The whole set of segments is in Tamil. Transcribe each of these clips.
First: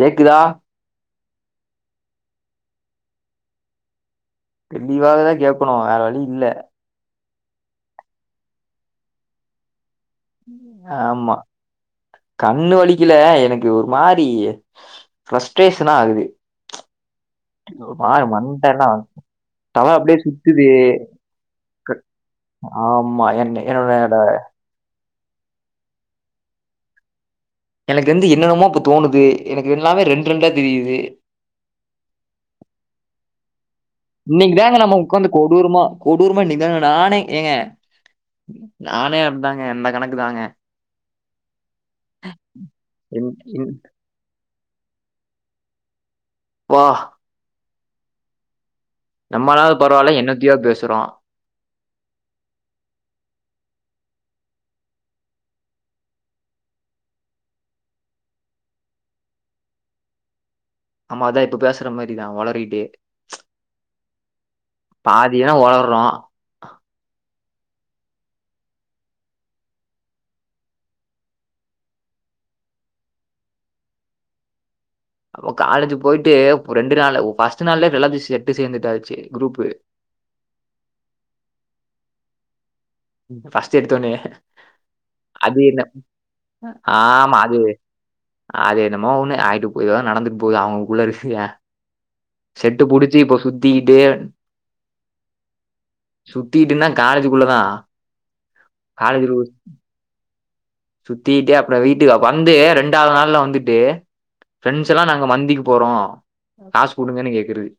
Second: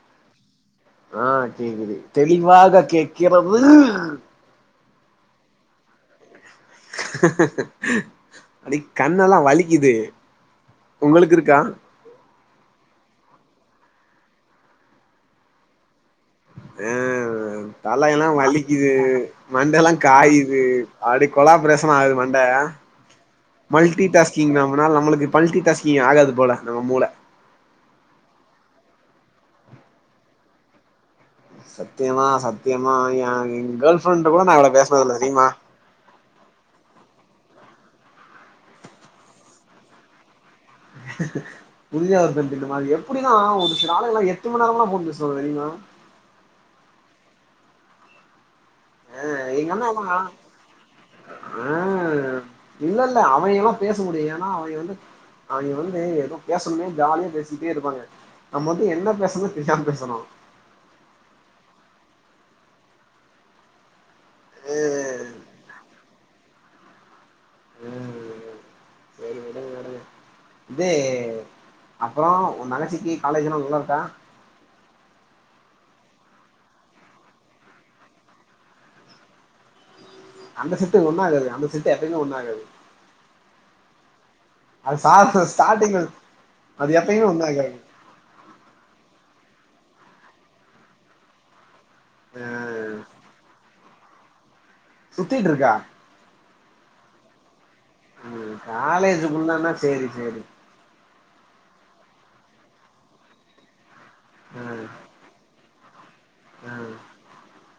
கேக்குதா ஆ கேக்குது தெளிவாக கேக்கிறது தெளிவாதா கேக்கணு வேற வழி இல்ல அப்டி கண்ணெல்லா வலிக்கிது ம் ஆமா கண்ணு வலிக்கல எனக்கு ஒரு மாரி ஃபரஸ்ட்ரேஷனா ஆகுது ம் ஒரு மாரி தலையெல்லா மண்டல்லா வலிக்கிது மண்டை தல எல்லா அப்டியே காயிது சுத்துது அப்டி கொலாப்ரேஷன் ஆகுது மண்ட ஆமா என்ன என்னோட மல்டிடாஸ்கிங் நம்மனால நம்மளுக்கு மல்டிடாஸ்கிங் ஆகாது போல நம்ம மூளை எனக்கு வந்து என்னென்னமோ இப்ப தோணுது எனக்கு எல்லாமே ரெண்டு ரெண்டா தெரியிது சத்தியமா சத்தியமா ஏ கேர்ள் ஃப்ரெண்ட கூட இன்னக்கி நா இவ்ளோ தாங்க நம்ம பேசுனதில்ல ஒக்காந்து தெரியுமா கொடூரமா கொடூரமா இன்னக்கிதாங்க நானே ஏங்க நானே அப்டிதாங்க எந்த கணக்கு தாங்க புரியாது தம்பி இந்த மாதி என் எப்டிதா என் ஒரு சில ஆளை எல்லா ரொம்ப நேரமல்லா ஃபோன் பேசுவாங்க தெரியுமா வா எங்க நம்மளாவது பரவால்ல அண்ணல்லா என்னத்தையோ பேசுறோ ஆ இல்ல இல்ல அவங்க எல்லா பேச முடியு ஏன்னா அவங்க வந்து அவங்க வந்து ஏதோ பேசணுன்னே ஜாலியா பேசிகிட்டே இருப்பாங்க நம்ம வந்து என்ன பேசணுன்னே தெரியாம பேசணு ஆமா அதா இப்ப பேசுற மாரிதா ஒளறிட்டே ஆ பாதி என்ன ஒளர்றோ ஆ சரி விடுங்க விடுங்க இது அப்பறோ ஓ தங்கச்சிக்கு காலேஜ் எல்லா நல்லா இருக்கா அவ காலேஜ் போயிட்டு ரெண்டு நாள்ல ஃபர்ஸ்ட் நாள்லயே எல்லாத்தையு செட்டு சேந்துட்டாச்சி குரூப் அந்த செட்டு ஒண்ணு ஆகாது அந்த செட்டு எப்பயுமே ஒண்ணு ஆகாது ஃபர்ஸ்ட் எடுத்த ஒன்னே அது சா அது என்ன ஸ்டார்டிங்ல அது எப்பயுமே ஆமா ஒண்ணு அது ஆகாது அது என்னமோ ஒண்ணு ஆயிட்டு போகுது ஏதோ நடந்துட்டு போகுது அவங்கக்குள்ள இருக்கு ஆ செட்டு புடுச்சி இப்ப சுத்திகிட்டு சுத்தீட் இருக்கா சுத்திகிட்டுன்னா காலேஜுக்குள்ளதா ம் காலேஜ்க்குள்ளனா சேரி சேரி சுத்திகிட்டு அப்பறோ வீட்டுக்கு வந்து ரெண்டாவது நாள்ல வந்துட்டு ஆ ப்ரெண்ட்ஸ் எல்லா நாங்க மந்திக்கி போறோ ஆ காசு குடுங்கன்னு கேக்குறது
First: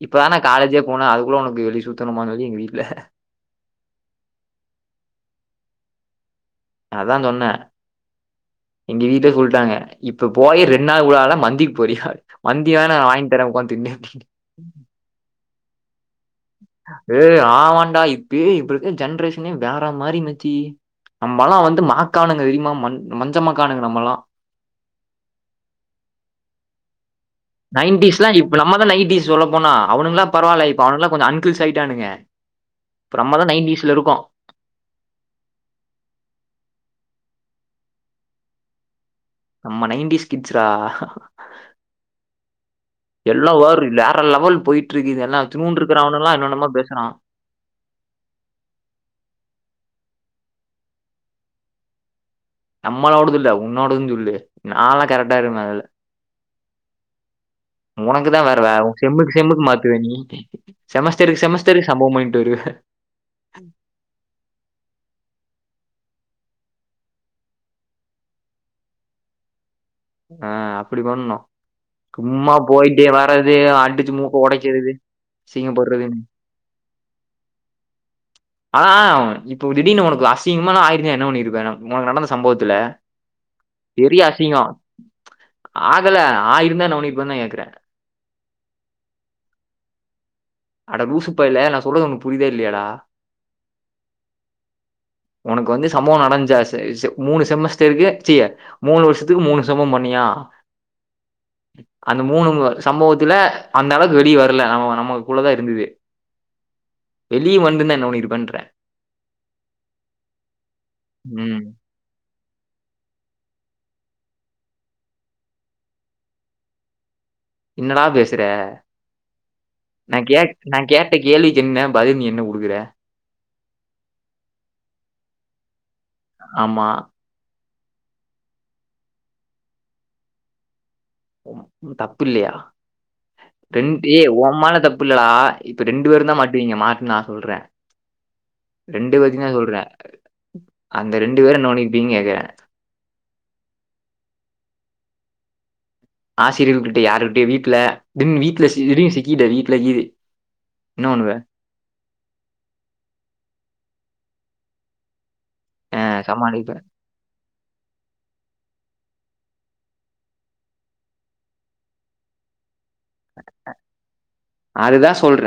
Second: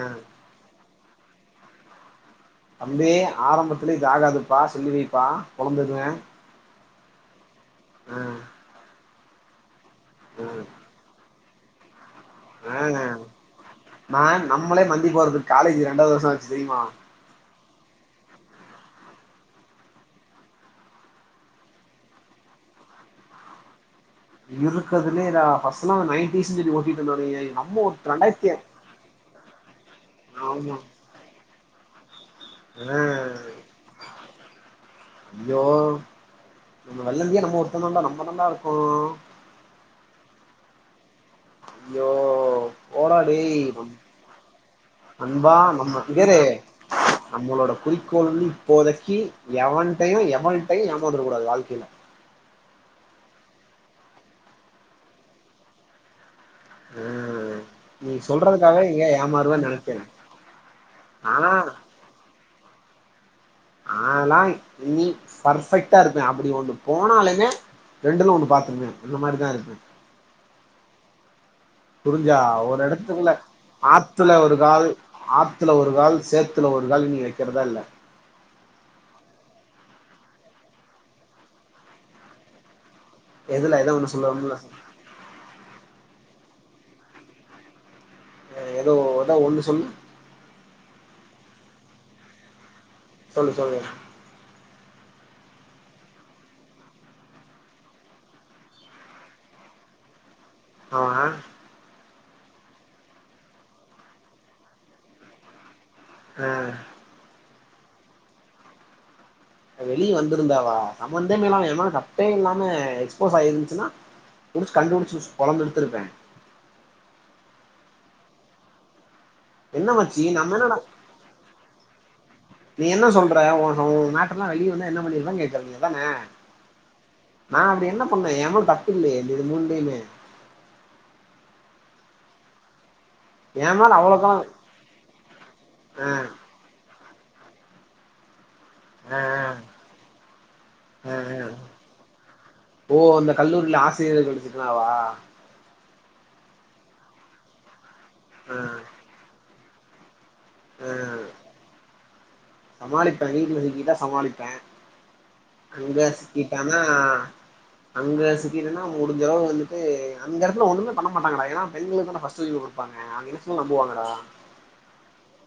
ஆ இப்பதான காலேஜே போன அது குள்ள ஒனக்கு வெளிய சுத்தனுமான் சொல்லி எங்க வீட் தம்பி ஆரம்பத்துலே இது ஆகாதுப்பா சொல்லி வைப்பா கொழந்ததா அதா சொன்ன ஆ எங்க வீட்ல சொல்ட்டாங்க இப்ப ஆ போய் ரெண்டு நாள் கூட ஆகல மந்திக்கு போறியா மந்தி வேணா வேண நான் வாங்கி தரேன் உட்காந்து தின்னு" நா அப்டின்னு. நம்மளே மந்தி போறதுக் காலேஜ் ரெண்டாவது வருசோ ஆச்சு தெரியுமா ஏ ஆமான்டா இப்பயே இப்ப இருக்க ஜென்ரேஷனே வேற மாரி மச்சி நம்மெல்லா வந்து மாக்கானுங்க தெரிமா மண் மஞ்சமாக்கானுங்க நம்மல்லா இருக்கதுலே ரா வஸ்னோ நைன்டிஸ்ன் சொல்லி ஓட்டிட்ருந்தவனுங்கயா நைன்டிஸ்லா இப்ப நம்மதா நைன்டீஸ் சொல்ல போனா அவனுங்கெல்லா பரவால்ல ஆமா இப்ப அவனுங்கலா கொஞ்சோ அன்கிள்ஸ் ஆயிட்டானுங்க அ இப்ப நம்ம தான் இருக்கோம். ஐயோ அந்த வெள்ளந்தியா நம்ம ஒருத்தந்தான்டா நம்ம தான்டா இருக்கோ நம்ம நைன்டிஸ் கிட்சுரா அய்யோ எல்லா வாரு வேற லெவல் போயிட்ருக்கு இது எல்லா நண்பா இத்துனூண்டு நம்ம இங்க இருக்றவனுல்லா இரு என்னென்னமா பேசுறா நம்மளோட குறிக்கோள் இப்போதைக்கு எவன்ட்டயு எவள்ட்டயு ஏமாந்துறக்கூடாது வாழ்க்கைல நம்மளோடது இல்ல உன்னோடதுன் சொல்லு நாள்லா கரெக்டா இருப்பே அதுல ம் நீ உனக்கு தா வேற வே சொல்றதுக்காகவே எங்கயா செம்முக்கு செம்முக்கு ஏமாறுவேன்னு நெனச்சே மாத்துவ நீ செமஸ்டருக்கு ஆனா செமஸ்டருக்கு சம்பவோ பண்ணிட்டு வருவ நாலா இனி பர்பெக்ட்டா இருப்பே அப்டி ஒன்னு போனாலுமே ரெண்டுல ஒன்னு பாத்துருவே அந்த மாரிதா இருப்பே அ அப்டி பண்ணு புரிஞ்சா ஒரு எடத்துகுள்ள அடிச்சு ஆத்துல மூக்க ஒரு கால் ஒடைக்கிறது, ஆத்துல ஒரு கால் அசிங்கப்படுறதுன்னு. சேத் துல ஒரு கால் இனி வைக்கிறதா இல்ல ஆனா இப்போ திடீர்னு உனக்கு அசிங்கமாலா ஆயிருந்தா என்ன பண்ணிருப்பேனோ உனக்கு நடந்த சம்பவத்துல எதுல ஏதோ ஒண்ணு பெரிய சொல்லுவோம்ல அசிங்கோ ஆகல ஆயிருந்தா என்ன பண்ணி இருப்பன் தா கேக்குறே ஏதோ ஏதோ ஒன்னு சொல்லு அட லூசு பயல நா சொல்றது உனக்கு புரிதா இல்லயாடா சொல்லு சொல்லு உனக்கு வந்து சம்பவோ நடஞ்சா செ செ மூணு செமஸ்டருக்கு சீ மூணு வருஷத்துக்கு மூணு சம்பவம் பண்ணியா ஆஆ அந்த மூணு சம்பவத்துல அந்தளவுக்கு வெளிய வரல நம்ம நமக்குள்ளதா இருந்தது அ வெளிய வந்துனா என்ன பண்ணிருப்பன்றே வெளிய வந்திருந்தாவா ம். சம்பந்தமேலாம எ மேல தப் தப்பே இல்லாம எக்ஸ்போஸ் ஆயிருந்துச்னா புடிச்சு கண்டுபுடிச்சு பொளந்து எடுத்திருப்பே என்னடா பேசுற என்ன நா மச்சி நம்ம கேட் என்னடா நா கேட்ட கேள்விக்கு என்ன பதில் நீ என்ன குடுக்குற வெல்லா வெளிய வந்தா என்ன பண்ணிருப்பன் கேக்குற நீ அதான ஆமா நா அப்டி என்ன பண்ணே எ மேல தப்பு இல்லயே இந்த இது மூன்லயுமே தப்பு இல்லயா என் மேல ரெண்டு ஏ அவ்வளோக்கெல்லா ஒ மேல தப்பு இல்லடா இப்ப ரெண்டு ஆ பேருந்தா மாட்டுவீங்க மாட்னா சொல்றே ரெண்டு ஆ பேத்தயுந்தா சொல்றே ஆ அந்த ரெண்டு ஆ பேரு என்ன பண்ணிருப்பீங்கன் கேக்குறே ஓ அந்த கல்லூரில ஆசிரியர்கள் திட்னாவா ஆசிரியர்கள் கிட்ட யாருட்டயு வீட்ல தென் ஆ வீட்ல சி திடீர்னு சிக்கீட்ட வீட்ல கீது என்ன பண்ணுவ சமாளிப்பே வீட்ல சிக்கிட்டா சமாளிப்பே அங்க அ சமாளிப்ப. சிக்கிட்டானா அங்க சிக்கிட்டனா முடிஞ்சளவு வந்துட்டு அந்த எடத்துல ஒன்னுமே பண்ண மாட்டாங்கடா ஏனா பெண்களுக்கு தான்டா ஃபஸ்ட்டு உரிம குடுப்பாங்க அவ்ங்க என்ன சொன்னால் நம்புவாங்கடா அதுதா சொல்ற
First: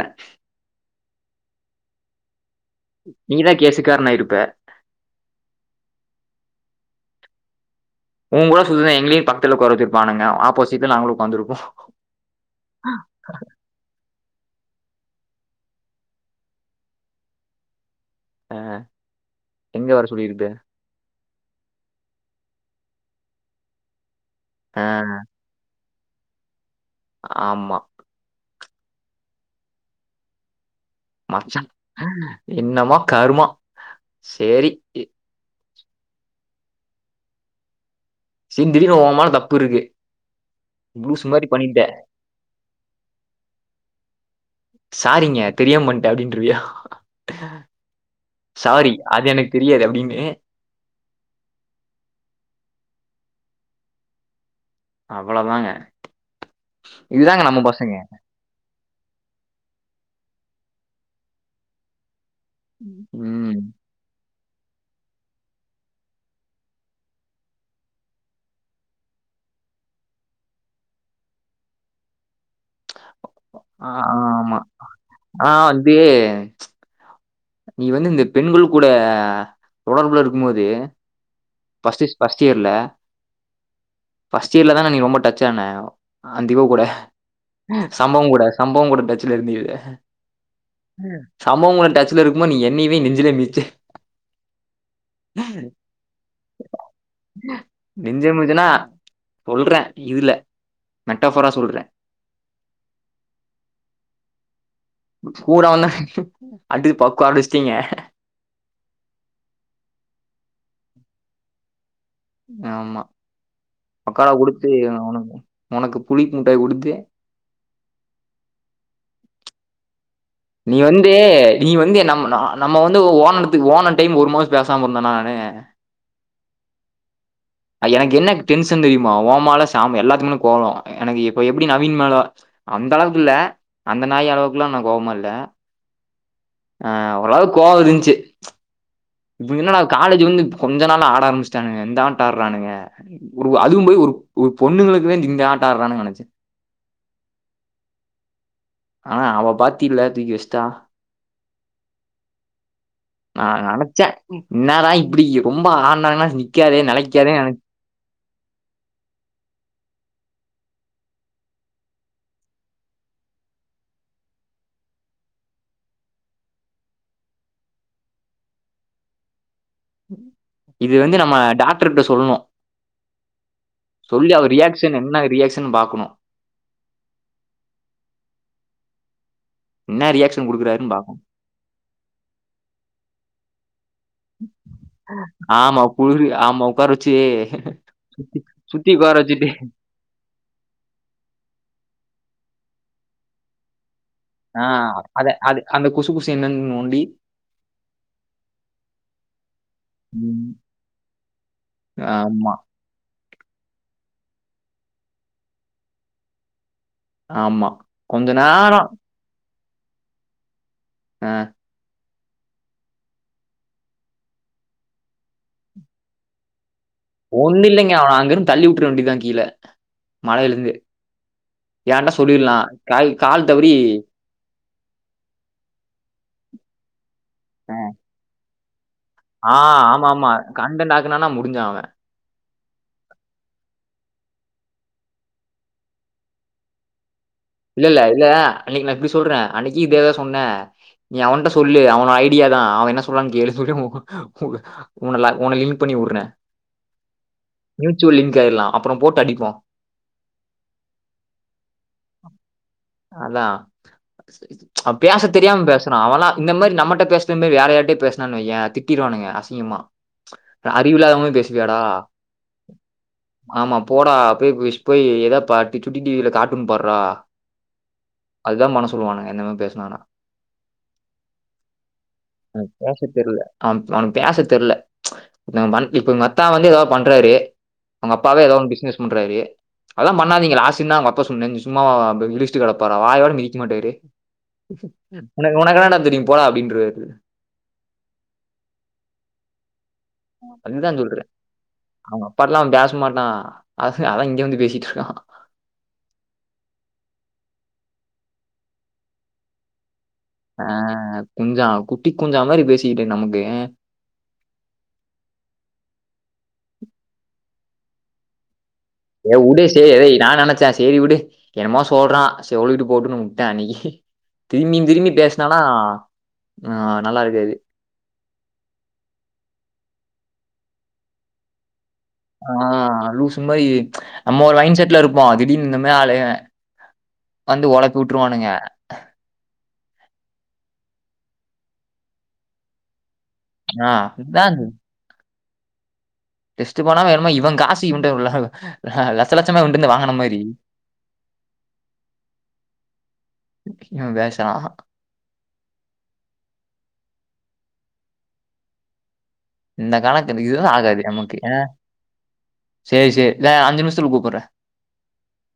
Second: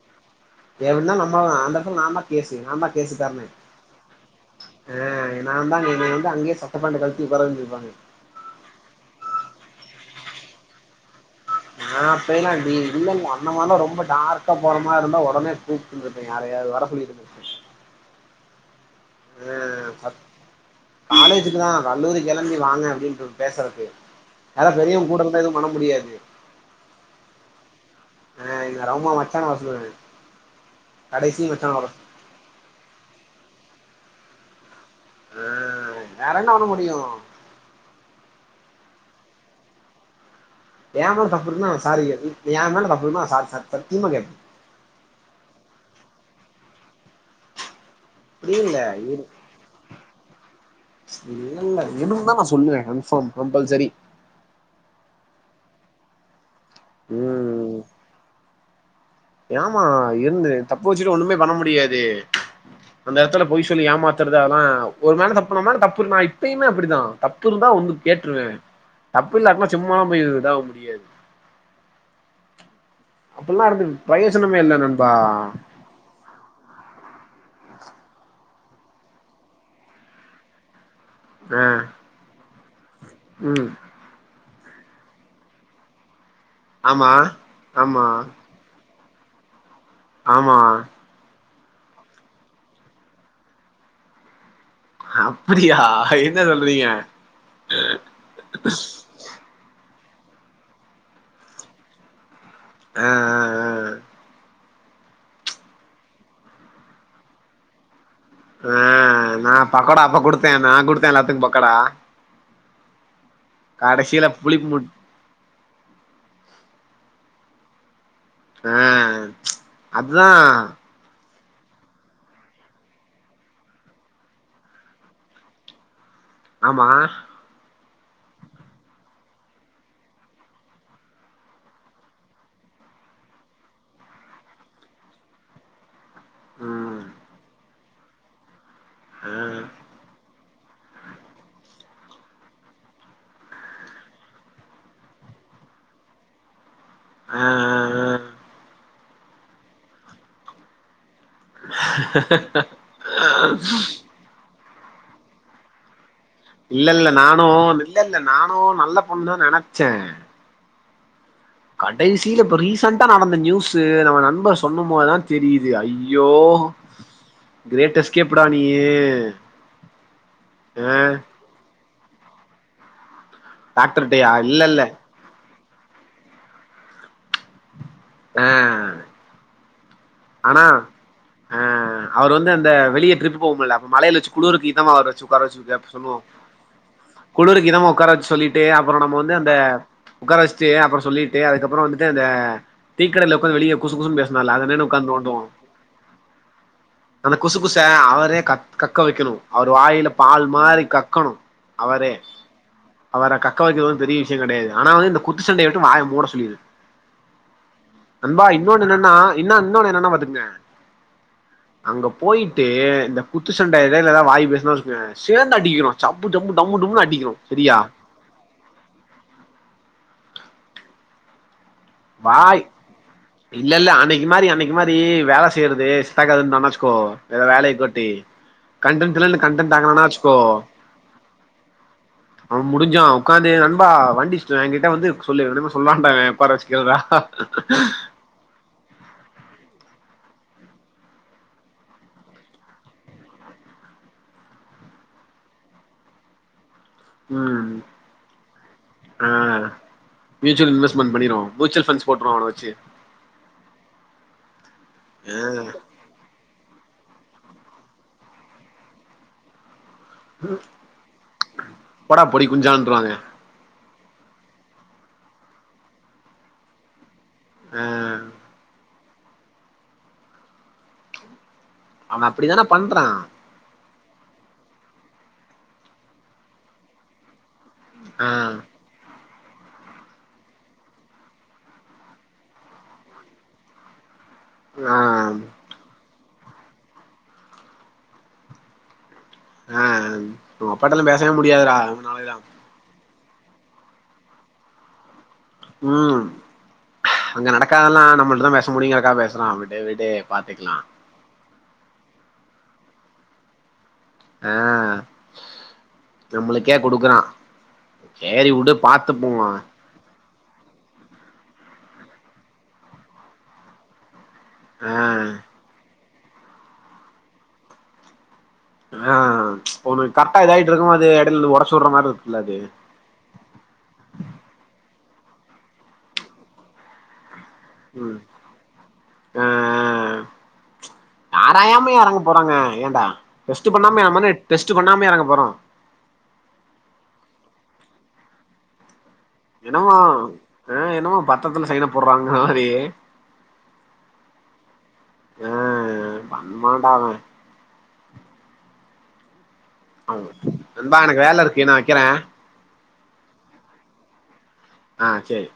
எதுனா நம்மதா அந்த எடத்துல நார்மலா பேசு நார்மலா நீ தா கேசுக் காரணோ ஆய்ருப்ப ஆ நா தா அங்க என்னய வந்து அங்கயே சட்ட பேண்ட்ட கல்ட்டி உக்கார வெச்சிருப்பாங்க உங் கூட சுத்திர்ந்தா எங்களயு பக்த்துல உக்கார வெச்சிருப்பானுங்க ஆப்போசிட்ல நாங்ளு உக்காந்துருப்போ ஆ போயிர்லான்டி இல்லல்ல அந்த மார்லா ரொம்ப டார்க்கா போற மார்ருந்தா ஒடனே கூப் ட்ருந்துருப்பே யாரயாவ்து வர சொல்லிருந்துருப்பே ஆ எங்க வர ஃபஸ் சொல்லிருப்ப காலேஜுக்கு தா கல்லூரி கெளம்பி வாங்க அப்டின்ருப் பேசறக்கு யாரா அ பெரியவங் கூட இருந்தா எதுவு பண்ண முடியாது ஆமா ஆ என்னோட அம்மா மச்சான வர சொல்லுவாரு மச்சா என்னமோ கருமோ சேரி ஆ வேறென்ன பண்ண முடியு சேர் திடீர்னு ஓமேல தப்பிருக்கு எ மேல தப்பிருக்குனா நா சாரி கேப்பே இப் எ மேல தப்பிருக்குனா நா சாரி சாரி சத்தியமா கேப்பே சாரிங்க தெரியாம பண்ட்டே அப்டின்ருவியா அப்டி இல்ல சாரி இரு அது எனக்கு தெரியாது அப்டின்னு இல்லல்ல இருந்தா நா சொல்லுவே கன்ஃபாம் கம்ப்பல்சரி அவ்ள தாங்க இதுதாங்க நம்ம ம் பசங்க ஏமா இர்ந்து தப்பு வெச்சுட்டு ஒன்னுமே பண்ண முடியாது ம். அந்த எட்த்துல ம் பொய் சொல்லி ஏமாத் தறது அதுலா ஒருவேள தப்பு பண்ணம்னா அதுல தப்பிருக்கு நா இப்பயுமே அப்டிபிதா தப்பிருந்தா வந்து கேட்ருவே தப்பு இல்லாட்னா சும்மாலா போய் இதாக முடியாது அப்பல்லா இருந்து ஆ ஆ ஆமா பிரயோஜனமே இல்ல நண்பா ஆ வந்து நீ வந்து இந்த பெண்கள் கூட தொடர்புல இருக்கு மோது அ சிஸ் ஃபஸ்ட் இயர்ல ம் ஃபஸ்ட் இயர்ல தான நீ ரொம்ப டச் ஆனா அந்த இவ கூட ஆமா ஆமா சம்பவோ கூட சம்பவோ கூட டச்சுல இருந்தியே ஆமா சம்பவோ கூட டச்ல இருக்கு மோத் நீ என்னைவே நெஞ்சுலே மித்ச்ச அப்பிடியா என்ன சொல்றீங்க சொல்ற இதுல மெட்டாஃபரா சொல்ற ஆ ஆ கூட வந்தே அடிச் பக்கோட் வெஸ்ட்டீங்க ஆ நா பக்கோடா அப்ப குடுத்தே நா குடுத்தே எல்லாத்துக் பக்கோடா ஆமா கடைசில பக்கோடா புளிப்பு குடுத்து முட் உனக் உனக்கு புளிப் முட்டாய் குடுத்து ஆ அதா நீ வந்து நீ வந்து நம் நம்ம வந்து ஓனக்கு ஓனர் டைம் ஒரு மாச பேசாம இருந்தனா நானு ஆமா எனக்கு என்ன டென்ஷன் தெரியுமா ஓமால சாம் எல்லாத்துக் மேல கோவோ எனக்கு இப்ப எப்டி நவீன் மேல அந்த அளவுக்கு இல்ல அந்த நாய் அளவுக்கெல்லா கோவமா இல்ல ஆ ம் ஓரளவு கோவ இருந்ச்சு ஆ இவுங்க என்னடா காலேஜ் வந்து கொஞ்ச நாள்ல ஆட ஆரம்பிச்சுட்டானுங்க இந்த ஆடோ ஆட்றானுங்க ஒரு அதுவு போய் ஒரு ஒரு பொண்ணுங்களுக்கு வேண்டி இந்த ஆட்ட ஆடுறாங்கன்னு நினச்சே ஆ ஆனா அவ பாத்தில்ல தூக்கி வச்டா ஆ நா ஆ நெனச்சே என்னடா இப்டி ரொம்ப ஆட்னாங்ன்னா இல்ல இல்ல நானு இல்ல இல்ல நானு நல்ல பொண்ணு தான் நெனைச்ச கடைசில இப்ப ரீசண்டா நடந்த நியூஸு நம்ம நண்ப சொன்ன போதுதா தெரியுது ஐயோ கிரேட் எஸ்கேப்டா நீயு இது வந்து நம்ம டாக்டர்ட்ட சொல்லணு டாக்டர்ட்டயா சொல்லி அவ இல்ல இல்ல ரியாக்ஷன் என்ன ரியாக்சனு பாக்ணு ஆ என்னே ரியாக்ஷன் ஆனா குடுக்குறாருன்னு பாப்போ ஆ அவர் வந்து அந்த வெளிய ட்ரிப் போவுமுல அப்ப மலையில வச்சு குலுறுக்கிதமா அவர் வச்சி உக்கார வச்சி ஆமா அப்ப சொல்வோ குளிரு ஆமா உக்கார வச்சு குளிருக்கு இதமா உக்கார வச்சு சொல்லிட்டு சுத்தி அப்புற உக்கார நம்ம வந்து வச்சுட்டு அந்த உக்கார வச்ட்டு அப்புற சொல்லிட்டு அதுக்கப்பற வந்துட்டு அந்த டீக்கடல உக்காந்து வெளிய குசு குசு பேச ஆ அத அது அந்த குசு குசு என்னென் நோண்டி அந்த குசு குச அவரே கக்க வெக்கணு அவர் வாயில பால் ம் மாதிரி கக்கணு அவரே ஆமா அவர கக்க வைக்கிறது ஒன்னு பெரிய விஷ்யோ கெடையாது ஆனா வந்து இந்த குத்துச்சண்டைய விட்டு வாய மூட சொல்லிரு ஆமா கொஞ்ச நண்பா நேரோ இன்னொன்னு என்னன்னா இன்னா இன்னொன்னு என்னன்னா பாத்துங்க ஆ அங்க போயிட்டு இந்த குத்து சண்ட எடைல எதா வாய் பேஸ்னா வச்சிகவே சேந்து அடிக்கிறோ சப்பு ஜம்பு டம்மு டும்முனு அடி ஒண்ணு இல்லைங்க அவன அங்குருந்து தள்ளி விட்ற வேண்டிதா கீழ மழையில இருந்து கேட்டா சொல்லிட்லா கால் கால் தவறி இது மாரி அன்னைக்கு மாரி வேல செய்யறது சித்தாகாதுன்னானா வச்சுக்கோ இத வேலைய கோட்டி கண்டென்ட்ல்லா இல்ல ஆ கண்டென்ட் ஆகுலனா ஆமா ஆமா வச்க்கோ கண்டன்ட் ஆக்குனானா முடிஞ்சா அவ அவன் முடிஞ்சான் உக்காந்தே நண்பா வண்டி [unintelligible] ஏ கிட்ட வந்து சொல்லு இவே என்ன தெரியுமா சொல்வான்பே உக்கார வச் கேக்குதா இல்ல இல்ல இல்ல அன்னைக்கு நா இப்டி சொல்றே அன்னைக்கு இதேதா சொன்னே நீ அவன்ட்ட சொல்லு அவனோட ஐடியா தா அவன் என்ன சொல்றான்னு கேளு சொல்லு உனல உன லிங்க் பண்ணி உட்ரே ம் மியூச்சுவல் லிங்க் ஆயிட்லா அப்புறம் போட்டு அடிப்போ மியூசல் இன்வெஸ்ட்மென்ட் பன்னிடுவோ மியூச்சுவல் ஃபண்ட்ஸ் போட்டுருவோ அவன வச்சு அதா அவ பேச தெரியாம ஆ பேஸ் அவல்லா இந்த மாரி நம்மட்ட பேஸ்ன மேரி வேற யார்ட்ட பேஸ்னானு வையே திட்டிர்வானுங்க அசிங்கமா அறிவு இலாத மாரி பேசுவியாடா போடா பொடி குஞ்சான்ருவாங்க ஆமா போடா போய் போய் போயி ஏதா பா சுட்டி டி வி ல கார்ட்டூன் பார்றா ஆ அதா பண்ண சொல்லுவாங்க இந்த மாறி பேஸ்னா அவ அப்டிதான உம் பண்றா பேசத்தெர்ல அவ அவனுக்கு பேச தெர்ல இப்ப அத்தா வந்து எதா பண்றாரு அவுங்க ஆ அப்பாவே ஏதா ஒன் பிசுனஸ் பண்றாரு அதா பண்ணாதீங்க லாசின் தா அவுங்க அப்பா சொன்ன சும்மாவ இடுச்ட்டு கெடப்பாற வாயோட மிதிக்க மாட்டாரு ஆ உ ஒனக்கு என்ன டா தெரியு போடா அப்டின்ருவாறு ஆ உங்க அதுதா அப்பாட்டல்லா சொல்றே பேசவே முடியாதுடா அவுங்க இவனாலலா அப்பால்லா அவ பேச மாட்டா அது அதா இங்க வந்து பேசிட்டு இருக்கா உம் அங்க நடக்காதெல்லா நம்மட்ட தா பேச முடியுங்கிறதுக்காக பேசுறா விடு விடு அ பாத்துக்கலா குஞ்சா குட்டி குஞ்சா மாரி பேசிக்கிட்டு நமக்கு ஆ நம்மளுக்கே குடுக்குறா சேரி விடு ஏ விடு செரி ஏதய நா நெனச்சே சேரி விடு என்னமா சொல்றா செரி சொல்லிட்டு போட்டுனு விட்டே அன்னைக்கு திரும்பியு திரும்பியு ஆ பேசுனானா ஆ நல்லா இருக்காது ஆ ஒன்னு கரெக்டா இதாயி இட்ருக்கு போது அது எடையல இருந்து ஒடச்சுடுற மாரி இருக்கு ஆ லூசு மாயி நம்ம ஒரு மைன் செட்ல இருப்போ திடீர்னு இன்னமாதி ஆலுக வந்து ஒழப்பி ம் விட்டுருவானுங்க ஆ ஆ ஆராயாம எறங்க போறாங்க ஏன்டா டெஸ்ட்டு ஆ. பண்ணாம நம்ம என்ன அதான் டெஸ்ட் டுபண்ணாமய எறங்க போறோ டெஸ்ட்டு பண்ணாமா என்னமோ இவ காசு இவன்ட உள்ள ஆ லெட்ச லெட்சம என்னமோ ஆ என்னமோ பத்தரத்துல சைன போடுற மாரி ம் பேசா வேணா ஆ மண்டடா அவே இந்த அவ கணக்கு இதுவு நண்பா ஆகாது எனக்கு நமக்கு வேல ஆ இருக்கு நா வைக்கிறே செ செ ந அஞ்சு நிமிஷத்துல கூப்புறே ஆ சேரி